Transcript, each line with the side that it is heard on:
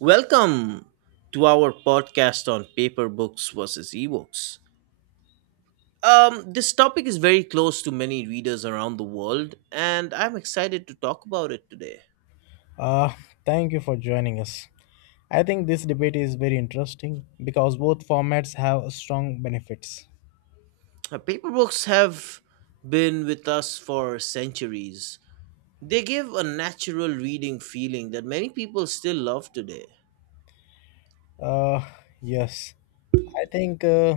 right: Welcome to our podcast on paper books versus ebooks. This topic is very close to many readers around the world, and I'm excited to talk about it today.
left: Uh, Thank you for joining us. I think this debate is very interesting because both formats have strong benefits.
right: Paper books have been with us for centuries. They give a natural reading feeling that many people still love today.
left: Uh, yes, I think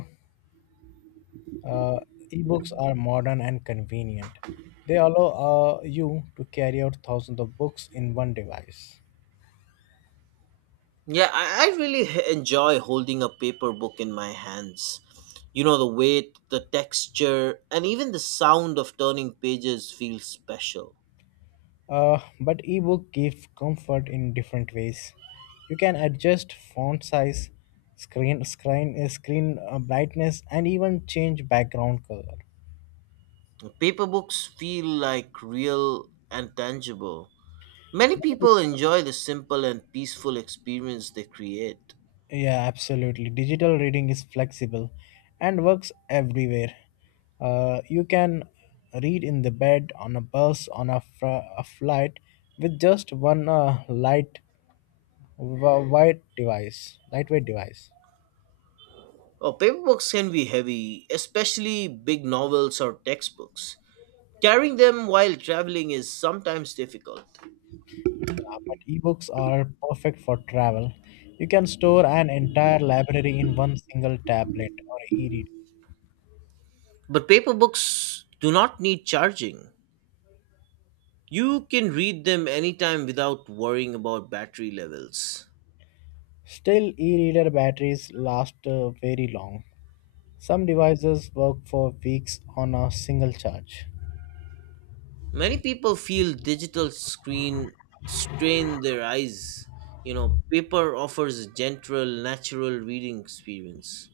left: uh, ebooks are modern and convenient. They allow you to carry out thousands of books in one device.
right: Yeah, I really enjoy holding a paper book in my hands. You know, the weight, the texture, and even the sound of turning pages feels special.
left: But ebook gives comfort in different ways. You can adjust font size, screen brightness, and even change background color.
right: Paper books feel like real and tangible. Many people enjoy the simple and peaceful experience they create.
left: Yeah, absolutely. Digital reading is flexible and works everywhere. You can read in the bed, on a bus, on a flight with just one lightweight device.
right: Oh, paper books can be heavy, especially big novels or textbooks. Carrying them while traveling is sometimes difficult.
left: Yeah, but ebooks are perfect for travel. You can store an entire library in one single tablet or e-reader.
right: But paper books do not need charging. You can read them anytime without worrying about battery levels.
left: Still, e-reader batteries last very long. Some devices work for weeks on a single charge.
right: Many people feel digital screen strain their eyes. You know, paper offers a gentle natural reading experience,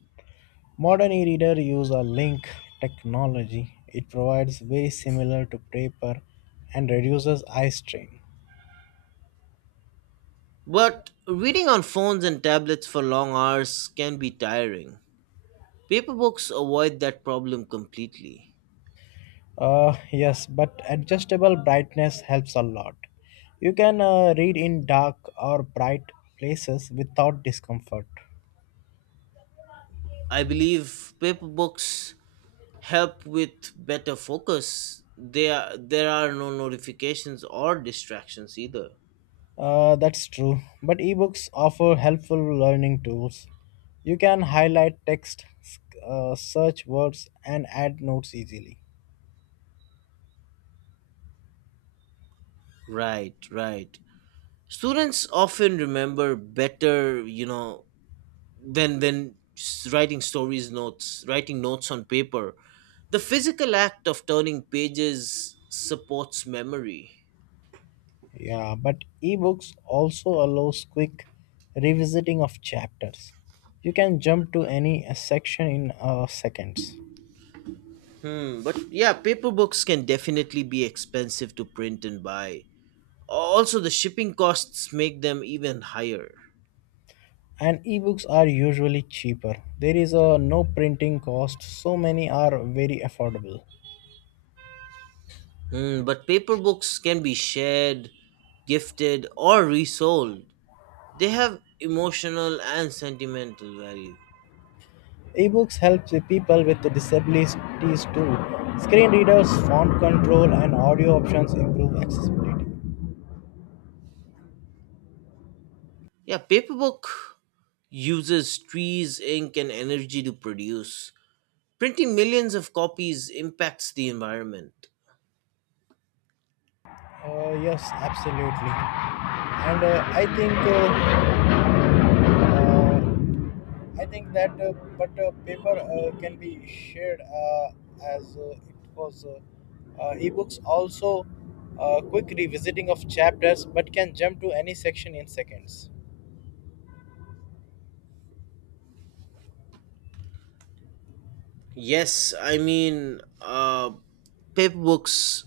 left: Modern e-reader use a link technology. It provides very similar to paper and reduces eye strain.
right: but reading on phones and tablets for long hours can be tiring. Paper books avoid that problem completely.
left: Yes, but adjustable brightness helps a lot. You can read in dark or bright places without discomfort.
right: I believe paper books help with better focus. There are no notifications or distractions either.
left: That's true. But ebooks offer helpful learning tools. You can highlight text, search words, and add notes easily.
right: Right, right. Students often remember better, you know, than writing notes on paper. The physical act of turning pages supports memory.
left: Yeah, but ebooks also allows quick revisiting of chapters. You can jump to any section in seconds.
right: But yeah, paper books can definitely be expensive to print and buy. Also, the shipping costs make them even higher.
left: And ebooks are usually cheaper. There is a no printing cost, so many are very affordable.
right: But paper books can be shared, gifted, or resold. They have emotional and sentimental value.
left: Ebooks help the people with disabilities too. Screen readers, font control, and audio options improve accessibility.
right: Yeah, paper book uses trees, ink, and energy to produce. Printing millions of copies impacts the environment.
left: Yes, absolutely. And uh, uh, I think that, but paper can be shared as it was. Ebooks also quick revisiting of chapters, but can jump to any section in seconds.
right: Yes, I mean, paper books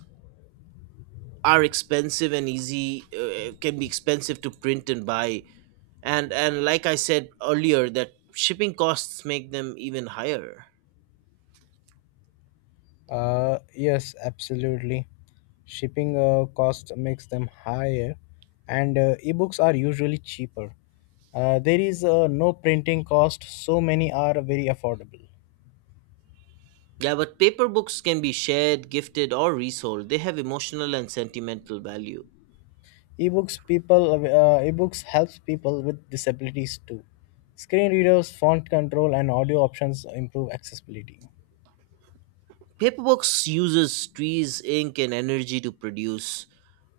right: are can be expensive to print and buy. And like I said earlier, that shipping costs make them even higher.
left: Yes, absolutely. Shipping cost makes them higher, and ebooks are usually cheaper. There is no printing cost, so many are very affordable.
right: Yeah, but paper books can be shared, gifted, or resold. They have emotional and sentimental value.
left: Ebooks helps people with disabilities too. Screen readers, font control, and audio options improve accessibility.
right: Paper books uses trees, ink, and energy to produce.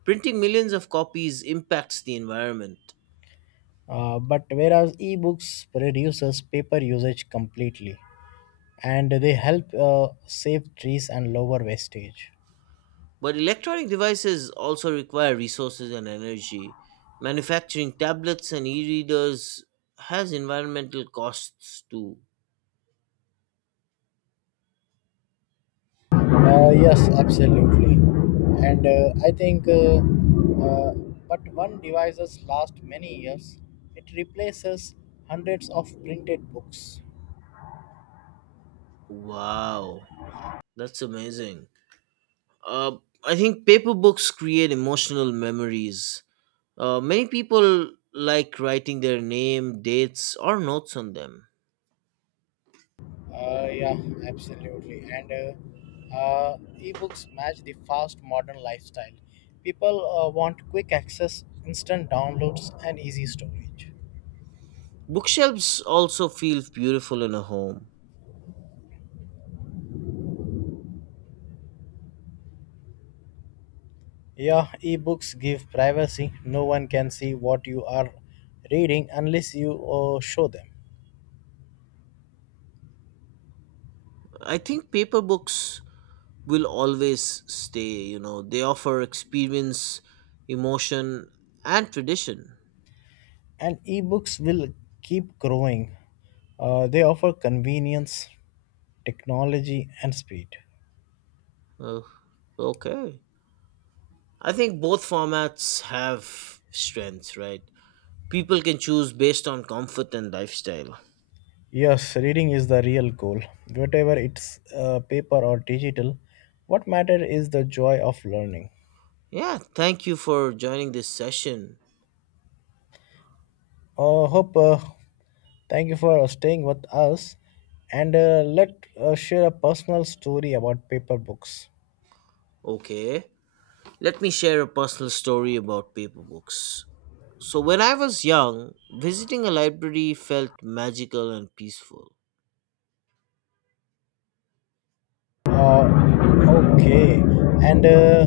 right: Printing millions of copies impacts the environment.
left: But whereas ebooks reduces paper usage completely, and they help save trees and lower wastage.
right: But electronic devices also require resources and energy. Manufacturing tablets and e readers has environmental costs too.
left: Yes, absolutely. And I think, uh, but one devices last many years. It replaces hundreds of printed books.
right: Wow, that's amazing. Uh, I think paper books create emotional memories. Many people like writing their name, dates, or notes on them.
left: Yeah, absolutely. And ebooks match the fast modern lifestyle. People want quick access, instant downloads, and easy storage.
right: Bookshelves also feel beautiful in a home.
left: Yeah, ebooks give privacy. No one can see what you are reading unless you show them.
right: I think paper books will always stay. You know, they offer experience, emotion, and tradition.
left: And ebooks will keep growing. They offer convenience, technology, and speed.
right: Oh, okay. I think both formats have strengths, right? People can choose based on comfort and lifestyle.
left: Yes, reading is the real goal. Whatever it's paper or digital, what matter is the joy of learning.
right: Yeah, thank you for joining this session.
left: Hope Thank you for staying with us, and let share a personal story about paper books.
right: Okay, let me share a personal story about paper books. So, when I was young, visiting a library felt magical and peaceful.
left: Uh, okay, and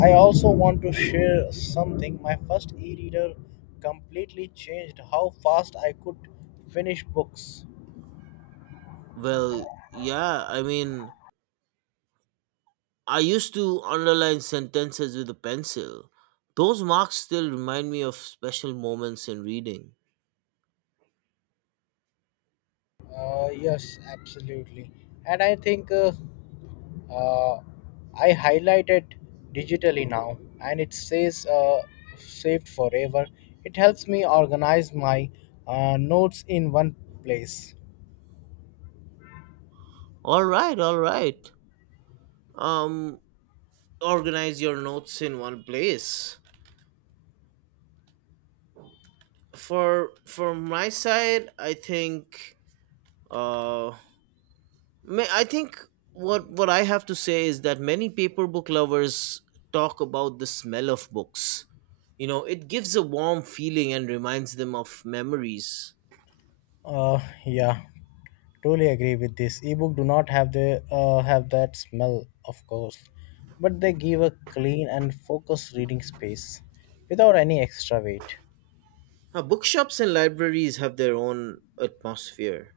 left: I also want to share something. My first e-reader completely changed how fast I could finish books.
right: Well, yeah, I mean, I used to underline sentences with a pencil. Those marks still remind me of special moments in reading.
left: Yes, absolutely. And uh, I highlighted digitally now, and it says saved forever. It helps me organize my notes in one place.
right: All right, all right. Um Organize your notes in one place. For my side, uh I think what I have to say is that many paper book lovers talk about the smell of books. You know, it gives a warm feeling and reminds them of memories.
left: Yeah, totally agree with this. Ebook do not have the have that smell, of course, but they give a clean and focused reading space without any extra weight.
right: Bookshops and libraries have their own atmosphere.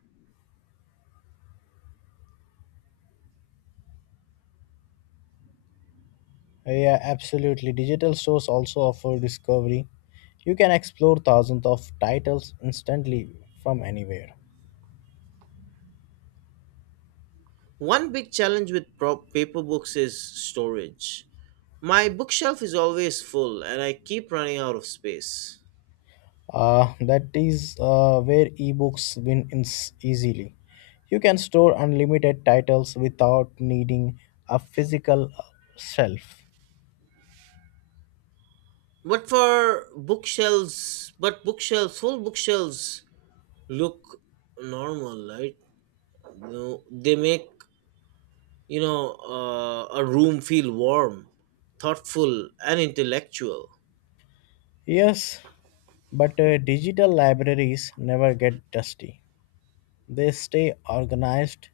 left: Yeah, absolutely. Digital stores also offer discovery. You can explore thousands of titles instantly from anywhere.
right: One big challenge with paper books is storage. My bookshelf is always full and I keep running out of space.
left: That is where ebooks win ins easily. You can store unlimited titles without needing a physical shelf.
right: But full bookshelves look normal, right? No, they make, you know, a room feel warm, thoughtful, and intellectual.
left: Yes, but digital libraries never get dusty. They stay organized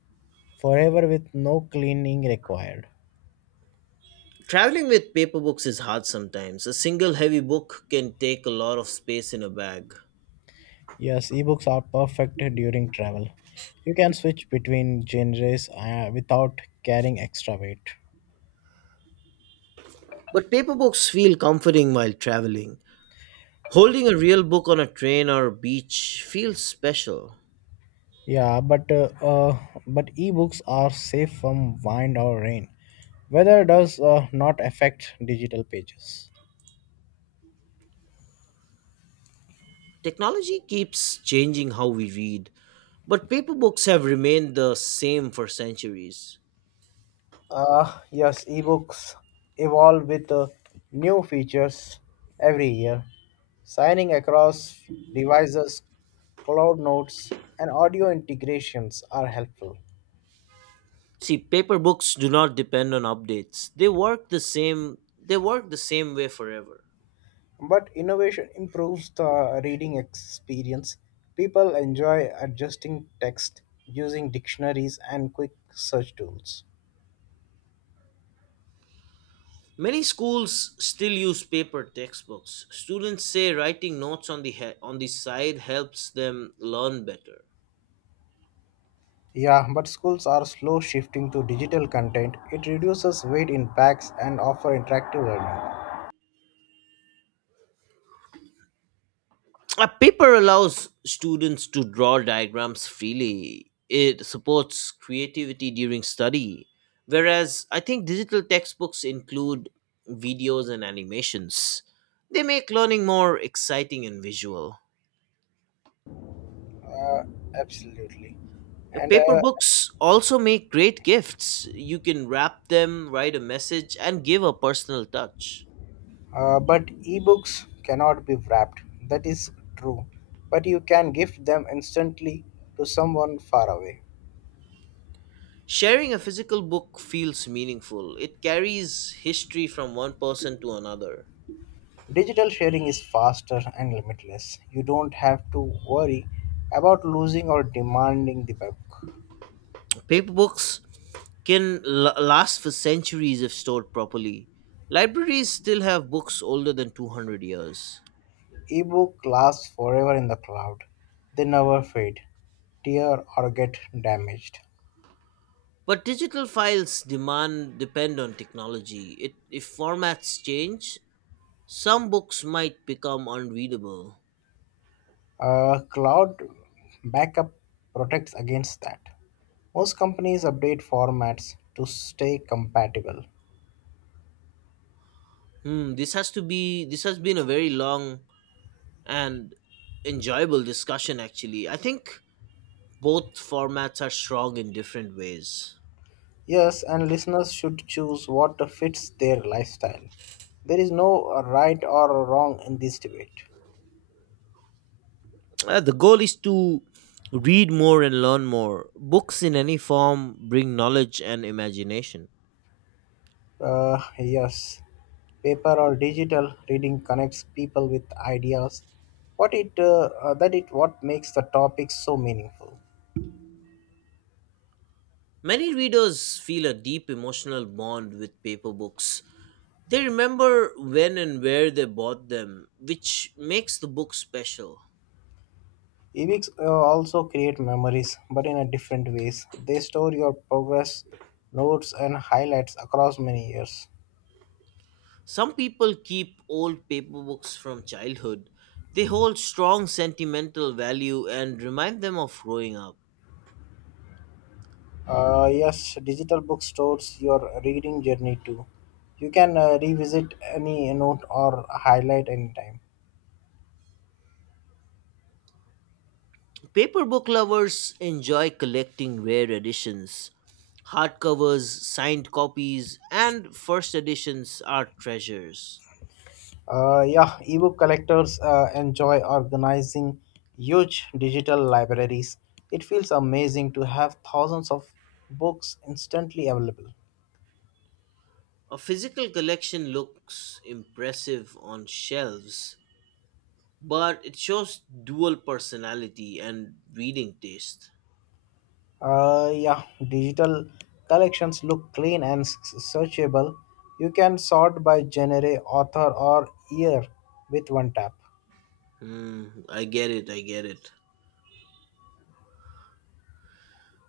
left: forever with no cleaning required.
right: Traveling with paper books is hard sometimes. A single heavy book can take a lot of space in a bag.
left: Yes, ebooks are perfect during travel. You can switch between genres without carrying extra weight.
right: But paper books feel comforting while traveling. Holding a real book on a train or a beach feels special.
left: Yeah, but ebooks are safe from wind or rain. Weather does not affect digital pages.
right: Technology keeps changing how we read, but paper books have remained the same for centuries.
left: Yes, ebooks evolve with new features every year. Signing across devices, cloud notes, and audio integrations are helpful.
right: See, paper books do not depend on updates. They work the same way forever.
left: But innovation improves the reading experience. People enjoy adjusting text using dictionaries and quick search tools.
right: Many schools still use paper textbooks. Students say writing notes on the on the side helps them learn better.
left: Yeah, but schools are slow shifting to digital content. It reduces weight in packs and offer interactive learning.
right: A paper allows students to draw diagrams freely. It supports creativity during study, whereas I think digital textbooks include videos and animations. They make learning more exciting and visual.
left: Absolutely. And
right: Paper books also make great gifts. You can wrap them, write a message, and give a personal touch.
left: but ebooks cannot be wrapped. That is true. But you can gift them instantly to someone far away.
right: Sharing a physical book feels meaningful. It carries history from one person to another.
left: Digital sharing is faster and limitless. You don't have to worry about losing or demanding the book.
right: Paper books can last for centuries if stored properly. Libraries still have books older than 200 years.
left: Ebook lasts forever in the cloud. They never fade, tear or get damaged.
right: But digital files demand depend on technology. It, if formats change, some books might become unreadable.
left: Cloud backup protects against that. Most companies update formats to stay compatible.
right: Hmm, this has been a very long and enjoyable discussion actually. I think both formats are strong in different ways.
left: Yes, and listeners should choose what fits their lifestyle. There is no right or wrong in this debate.
right: The goal is to read more and learn more. Books in any form bring knowledge and imagination.
left: Yes, paper or digital reading connects people with ideas. What it that it what makes the topic so meaningful.
right: Many readers feel a deep emotional bond with paper books. They remember when and where they bought them, which makes the book special.
left: Ebooks also create memories, but in a different ways. They store your progress, notes, and highlights across many years.
right: Some people keep old paper books from childhood. They hold strong sentimental value and remind them of growing up.
left: Yes, digital book stores your reading journey too. You can revisit any note or highlight anytime.
right: Paper book lovers enjoy collecting rare editions. Hardcovers, signed copies, and first editions are treasures.
left: Yeah, ebook collectors enjoy organizing huge digital libraries. It feels amazing to have thousands of books instantly available.
right: A physical collection looks impressive on shelves, but it shows dual personality and reading taste.
left: Yeah, digital collections look clean and searchable. You can sort by genre, author, or year with one tap.
right: Hmm, I get it, I get it.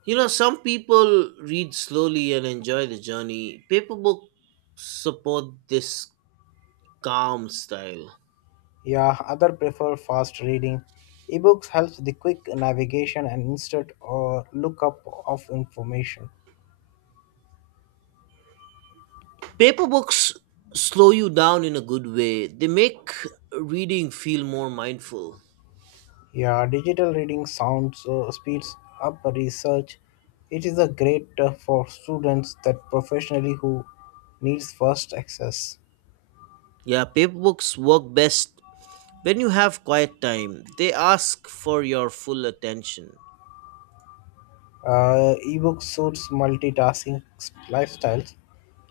right: You know, some people read slowly and enjoy the journey. Paper books support this calm style.
left: Yeah, other prefer fast reading. Ebooks helps the quick navigation and instant lookup of information.
right: Paper books slow you down in a good way, they make reading feel more mindful.
left: Yeah, digital reading sounds speeds up research. It is a great for students that professionally who needs fast access.
right: Yeah, paper books work best when you have quiet time, they ask for your full attention.
left: Ebook suits multitasking lifestyles.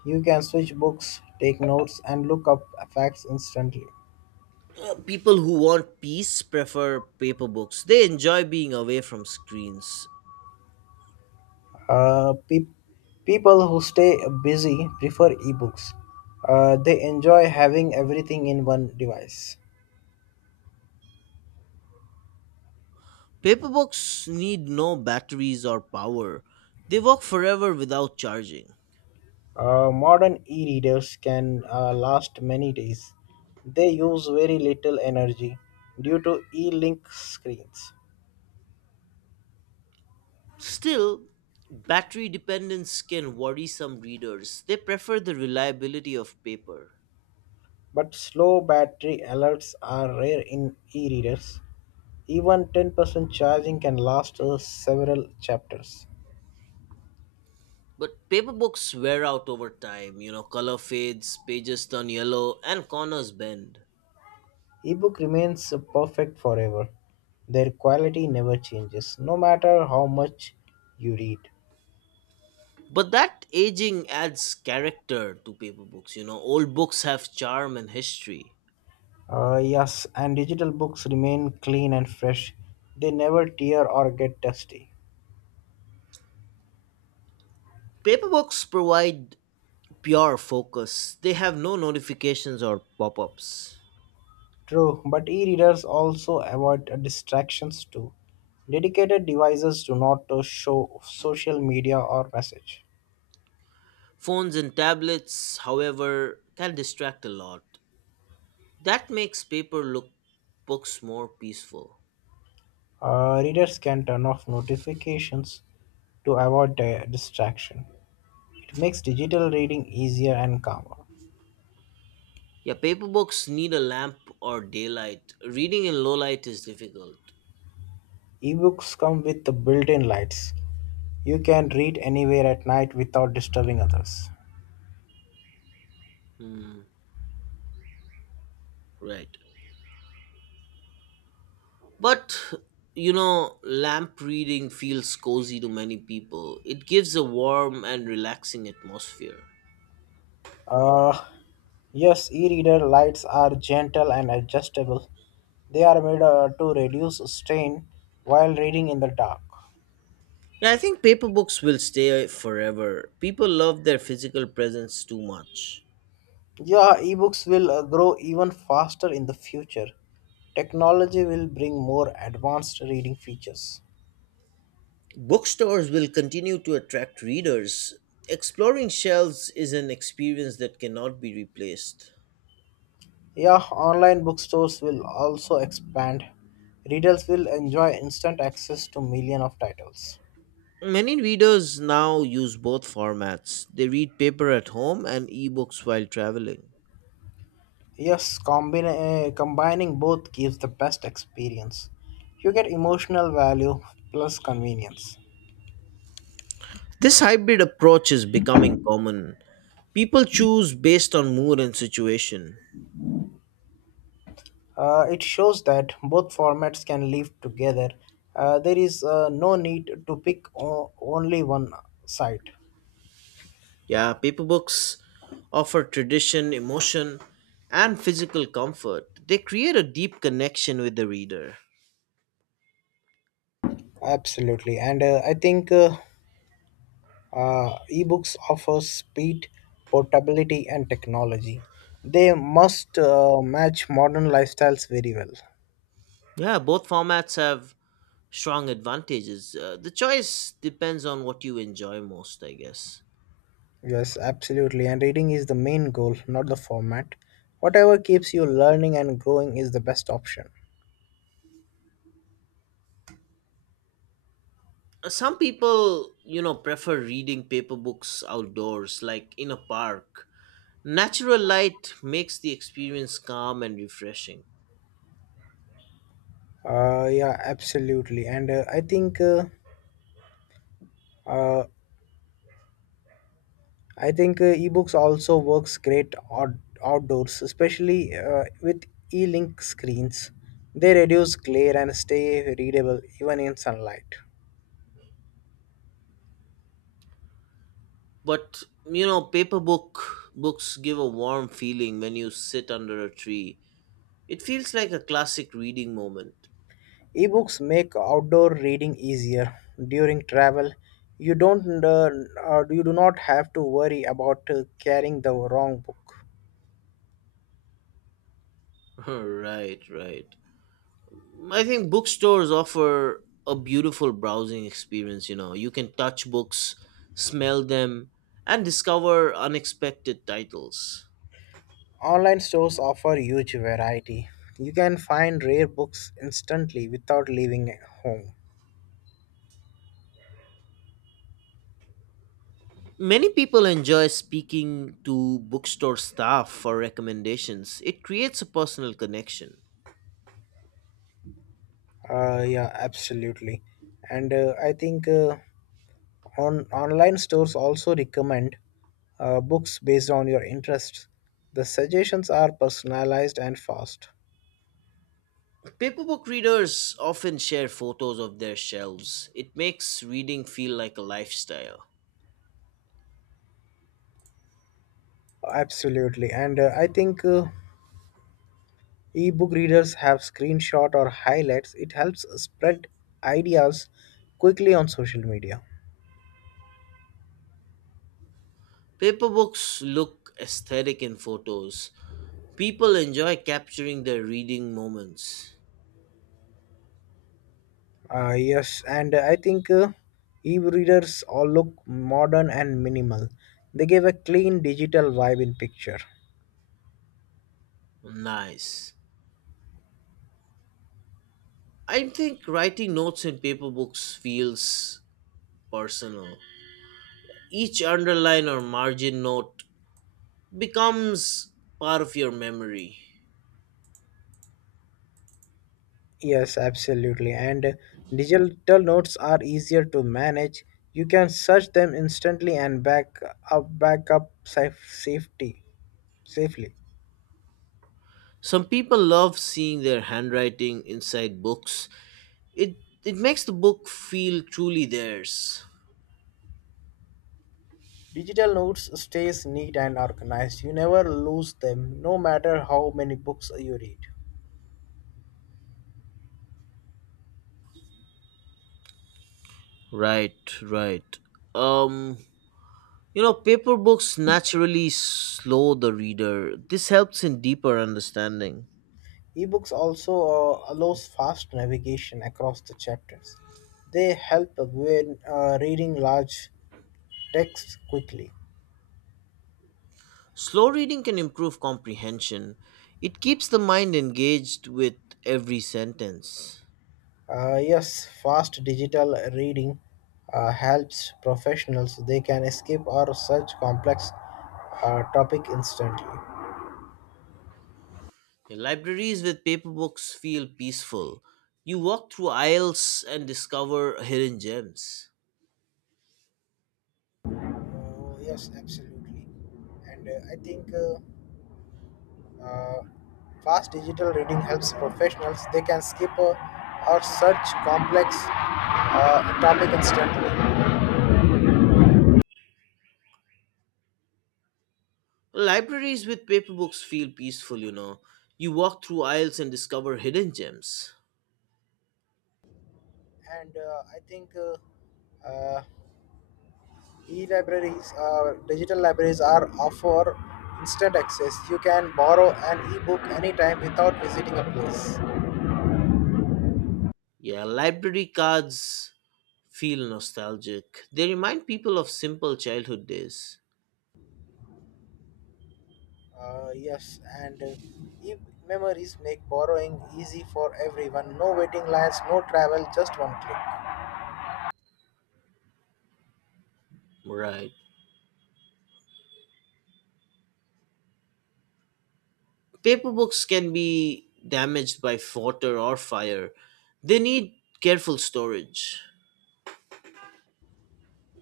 left: You can switch books, take notes, and look up facts instantly.
right: People who want peace prefer paper books. They enjoy being away from screens.
left: Uh, pe- people who stay busy prefer ebooks. They enjoy having everything in one device.
right: Paper books need no batteries or power. They work forever without charging.
left: Modern e-readers can last many days. They use very little energy due to e-link screens.
right: Still, battery dependence can worry some readers. They prefer the reliability of paper.
left: But slow battery alerts are rare in e-readers. Even 10% charging can last several chapters.
right: But paper books wear out over time. You know, color fades, pages turn yellow, and corners bend.
left: Ebook remains perfect forever. Their quality never changes, no matter how much you read.
right: But that aging adds character to paper books. You know, old books have charm and history.
left: Yes, and digital books remain clean and fresh. They never tear or get dusty.
right: Paper books provide pure focus, they have no notifications or pop ups.
left: True, but e-readers also avoid distractions too. Dedicated devices do not show social media or message.
right: Phones and tablets, however, can distract a lot. That makes paper look books more peaceful.
left: Readers can turn off notifications to avoid distraction. It makes digital reading easier and calmer.
right: Yeah, paper books need a lamp or daylight. Reading in low light is difficult.
left: Ebooks come with the built-in lights. You can read anywhere at night without disturbing others.
right: Hmm, right. But you know, lamp reading feels cozy to many people. It gives a warm and relaxing atmosphere.
left: Uh, yes, e-reader lights are gentle and adjustable. They are made to reduce strain while reading in the dark.
right: Yeah, I think paper books will stay forever. People love their physical presence too much.
left: Yeah, ebooks will grow even faster in the future. Technology will bring more advanced reading features.
right: Bookstores will continue to attract readers. Exploring shelves is an experience that cannot be replaced.
left: Yeah, online bookstores will also expand. Readers will enjoy instant access to millions of titles.
right: Many readers now use both formats. They read paper at home and ebooks while traveling.
left: Yes, combining both gives the best experience. You get emotional value plus convenience.
right: This hybrid approach is becoming common. People choose based on mood and situation.
left: It shows that both formats can live together. There is no need to pick only one side.
right: Yeah, paper books offer tradition, emotion, and physical comfort. They create a deep connection with the reader.
left: Absolutely, and I think ebooks offer speed, portability, and technology. They must match modern lifestyles very well.
right: Yeah, both formats have strong advantages. The choice depends on what you enjoy most, I guess.
left: Yes, absolutely. And reading is the main goal, not the format. Whatever keeps you learning and growing is the best option.
right: Some people, you know, prefer reading paper books outdoors, like in a park. Natural light makes the experience calm and refreshing.
left: Yeah, absolutely. And uh, I think ebooks also works great outdoors, especially with e-link screens. They reduce glare and stay readable even in sunlight.
right: But, you know, paper books give a warm feeling when you sit under a tree. It feels like a classic reading moment.
left: Ebooks make outdoor reading easier during travel. You don't uh, you do not have to worry about carrying the wrong book.
right: Right, right. I think bookstores offer a beautiful browsing experience. You know, you can touch books, smell them, and discover unexpected titles.
left: Online stores offer huge variety. You can find rare books instantly without leaving home.
right: Many people enjoy speaking to bookstore staff for recommendations. It creates a personal connection.
left: Yeah, absolutely. And I think on online stores also recommend books based on your interests. The suggestions are personalized and fast.
right: Paperbook readers often share photos of their shelves. It makes reading feel like a lifestyle.
left: Absolutely. And I think Ebook readers have screenshot or highlights. It helps spread ideas quickly on social media.
right: Paper look aesthetic in photos. People enjoy capturing their reading moments.
left: Yes, and I think e-readers all look modern and minimal. They give a clean digital vibe in picture.
right: Nice. I think writing notes in paper books feels personal. Each underline or margin note becomes part of your memory.
left: Yes, absolutely. And digital notes are easier to manage. You can search them instantly and back up saf- safety safely.
right: Some people love seeing their handwriting inside books. It it makes the book feel truly theirs.
left: Digital notes stays neat and organized. You never lose them, no matter how many books you read.
right: Right, right. Um, Paper books naturally slow the reader. This helps in deeper understanding.
left: Ebooks also allows fast navigation across the chapters. They help when reading large texts quickly.
right: Slow reading can improve comprehension. It keeps the mind engaged with every sentence.
left: Yes, fast digital reading helps professionals. They can skip or search complex topic instantly.
right: Libraries with paper books feel peaceful. You walk through aisles and discover hidden gems.
left: Uh, yes, absolutely. And I think. Uh, Fast digital reading helps professionals. They can skip or search complex topic instantly.
right: Libraries with paper books feel peaceful, you know. You walk through aisles and discover hidden gems.
left: And I think digital libraries are offer instant access. You can borrow an e-book anytime without visiting a place.
right: Yeah, library cards feel nostalgic. They remind people of simple childhood days.
left: Yes, and e-memories make borrowing easy for everyone. No waiting lines, no travel, just one click.
right: Right. Paper books can be damaged by water or fire. They need careful storage.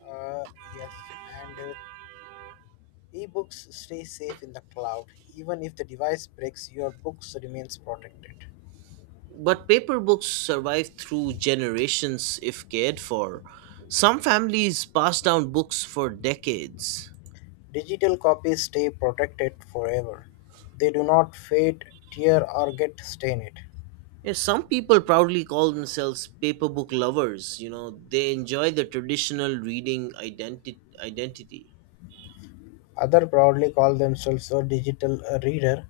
left: Uh, yes, and ebooks stay safe in the cloud. Even if the device breaks, your books remains protected.
right: But paper books survive through generations if cared for. Some families pass down books for decades.
left: Digital copies stay protected forever. They do not fade, tear or get stained.
right: Yeah, some people proudly call themselves paper book lovers. You know, they enjoy the traditional reading identity.
left: Other proudly call themselves a digital reader.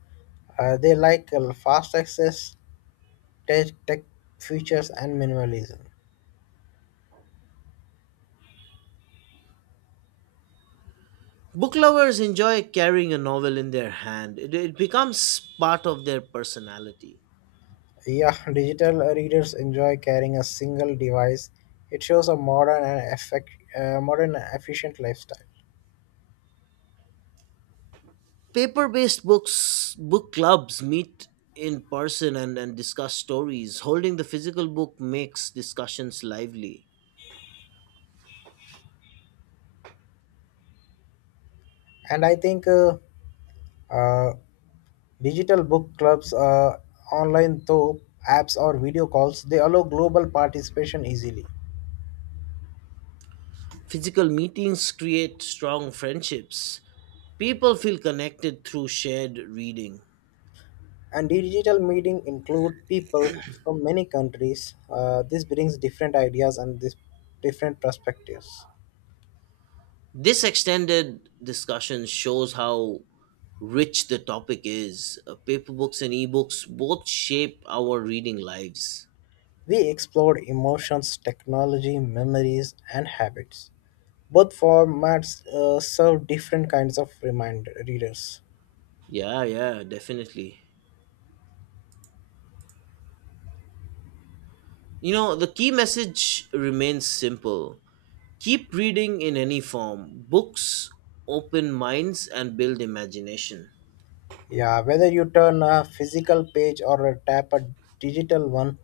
left: They like fast access, tech features and minimalism.
right: Book lovers enjoy carrying a novel in their hand, it becomes part of their personality.
left: Yeah, digital readers enjoy carrying a single device. It shows a modern and efficient lifestyle.
right: Paper-based books book clubs meet in person and, discuss stories. Holding the physical book makes discussions lively.
left: And I think Uh, digital book clubs, online though apps or video calls, they allow global participation easily.
right: Physical meetings create strong friendships. People feel connected through shared reading.
left: And digital meeting include people from many countries. This brings different ideas and this different perspectives.
right: This extended discussion shows how rich the topic is. Paper books and ebooks both shape our reading lives.
left: We explored emotions, technology, memories, and habits. Both formats serve different kinds of remind readers.
right: Yeah, yeah, definitely. You know, the key message remains simple. Keep reading in any form. Books open minds and build imagination.
left: Yeah, whether you turn a physical page or a tap a digital one,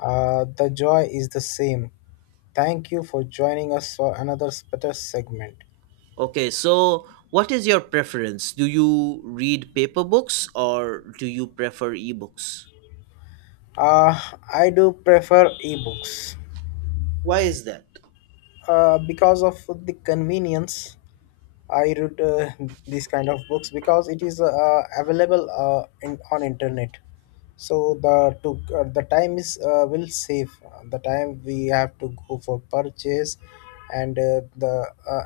left: the joy is the same. Thank you for joining us for another better segment.
right: Okay, so what is your preference? Do you read paper books or do you prefer ebooks?
left: Uh, I do prefer ebooks
right: Why is that?
left: because of the convenience. I read these kind of books because it is available on internet. So the time is will save the time we have to go for purchase, and the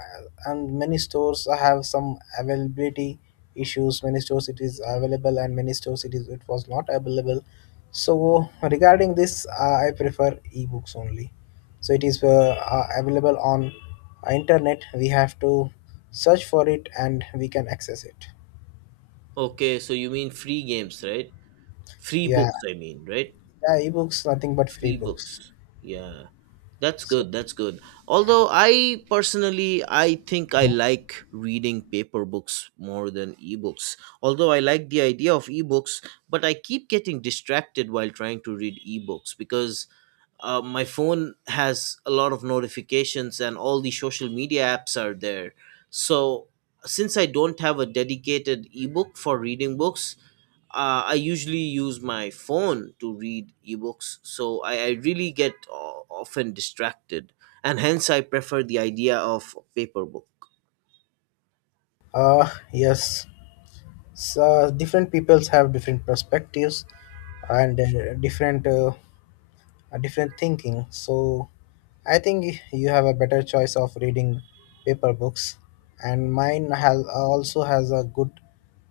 left: and many stores have some availability issues. Many stores it is available, and many stores it was not available. So regarding this, I prefer ebooks only, so it is available on internet. We have to search for it, and we can access it.
right: Okay, so you mean free games, right? Free
left: Yeah,
right: books, I mean, right?
left: yeah, ebooks nothing but free
right: Free
left: books.
right: books. Yeah, that's
left: So
right: good, that's good. Although I personally, I think I like reading paper books more than ebooks, although I like the idea of ebooks, but I keep getting distracted while trying to read ebooks because my phone has a lot of notifications and all the social media apps are there. So since I don't have a dedicated ebook for reading books, I usually use my phone to read ebooks, so I really get often distracted, and hence I prefer the idea of paper book.
left: yes, so different peoples have different perspectives, and different a different thinking. So I think you have a better choice of reading paper books, and mine has also has a good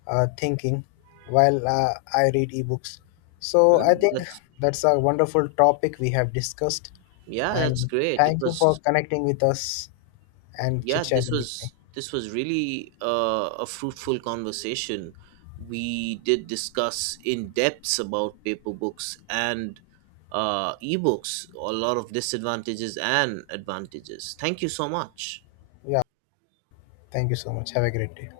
left: thinking while I read ebooks. So I
right: Mm,
left: think
right: that's
left: that's a wonderful topic we have discussed,
right: yeah, that's
left: and
right: great. It
left: thank you for
right: was
left: connecting with us and
right: Yeah,
left: chit
right: this
left: chatting with me.
right: was this was really a fruitful conversation. We did discuss in depths about paper books and ebooks, a lot of disadvantages and advantages. Thank you so much.
left: Yeah, thank you so much. Have a great day.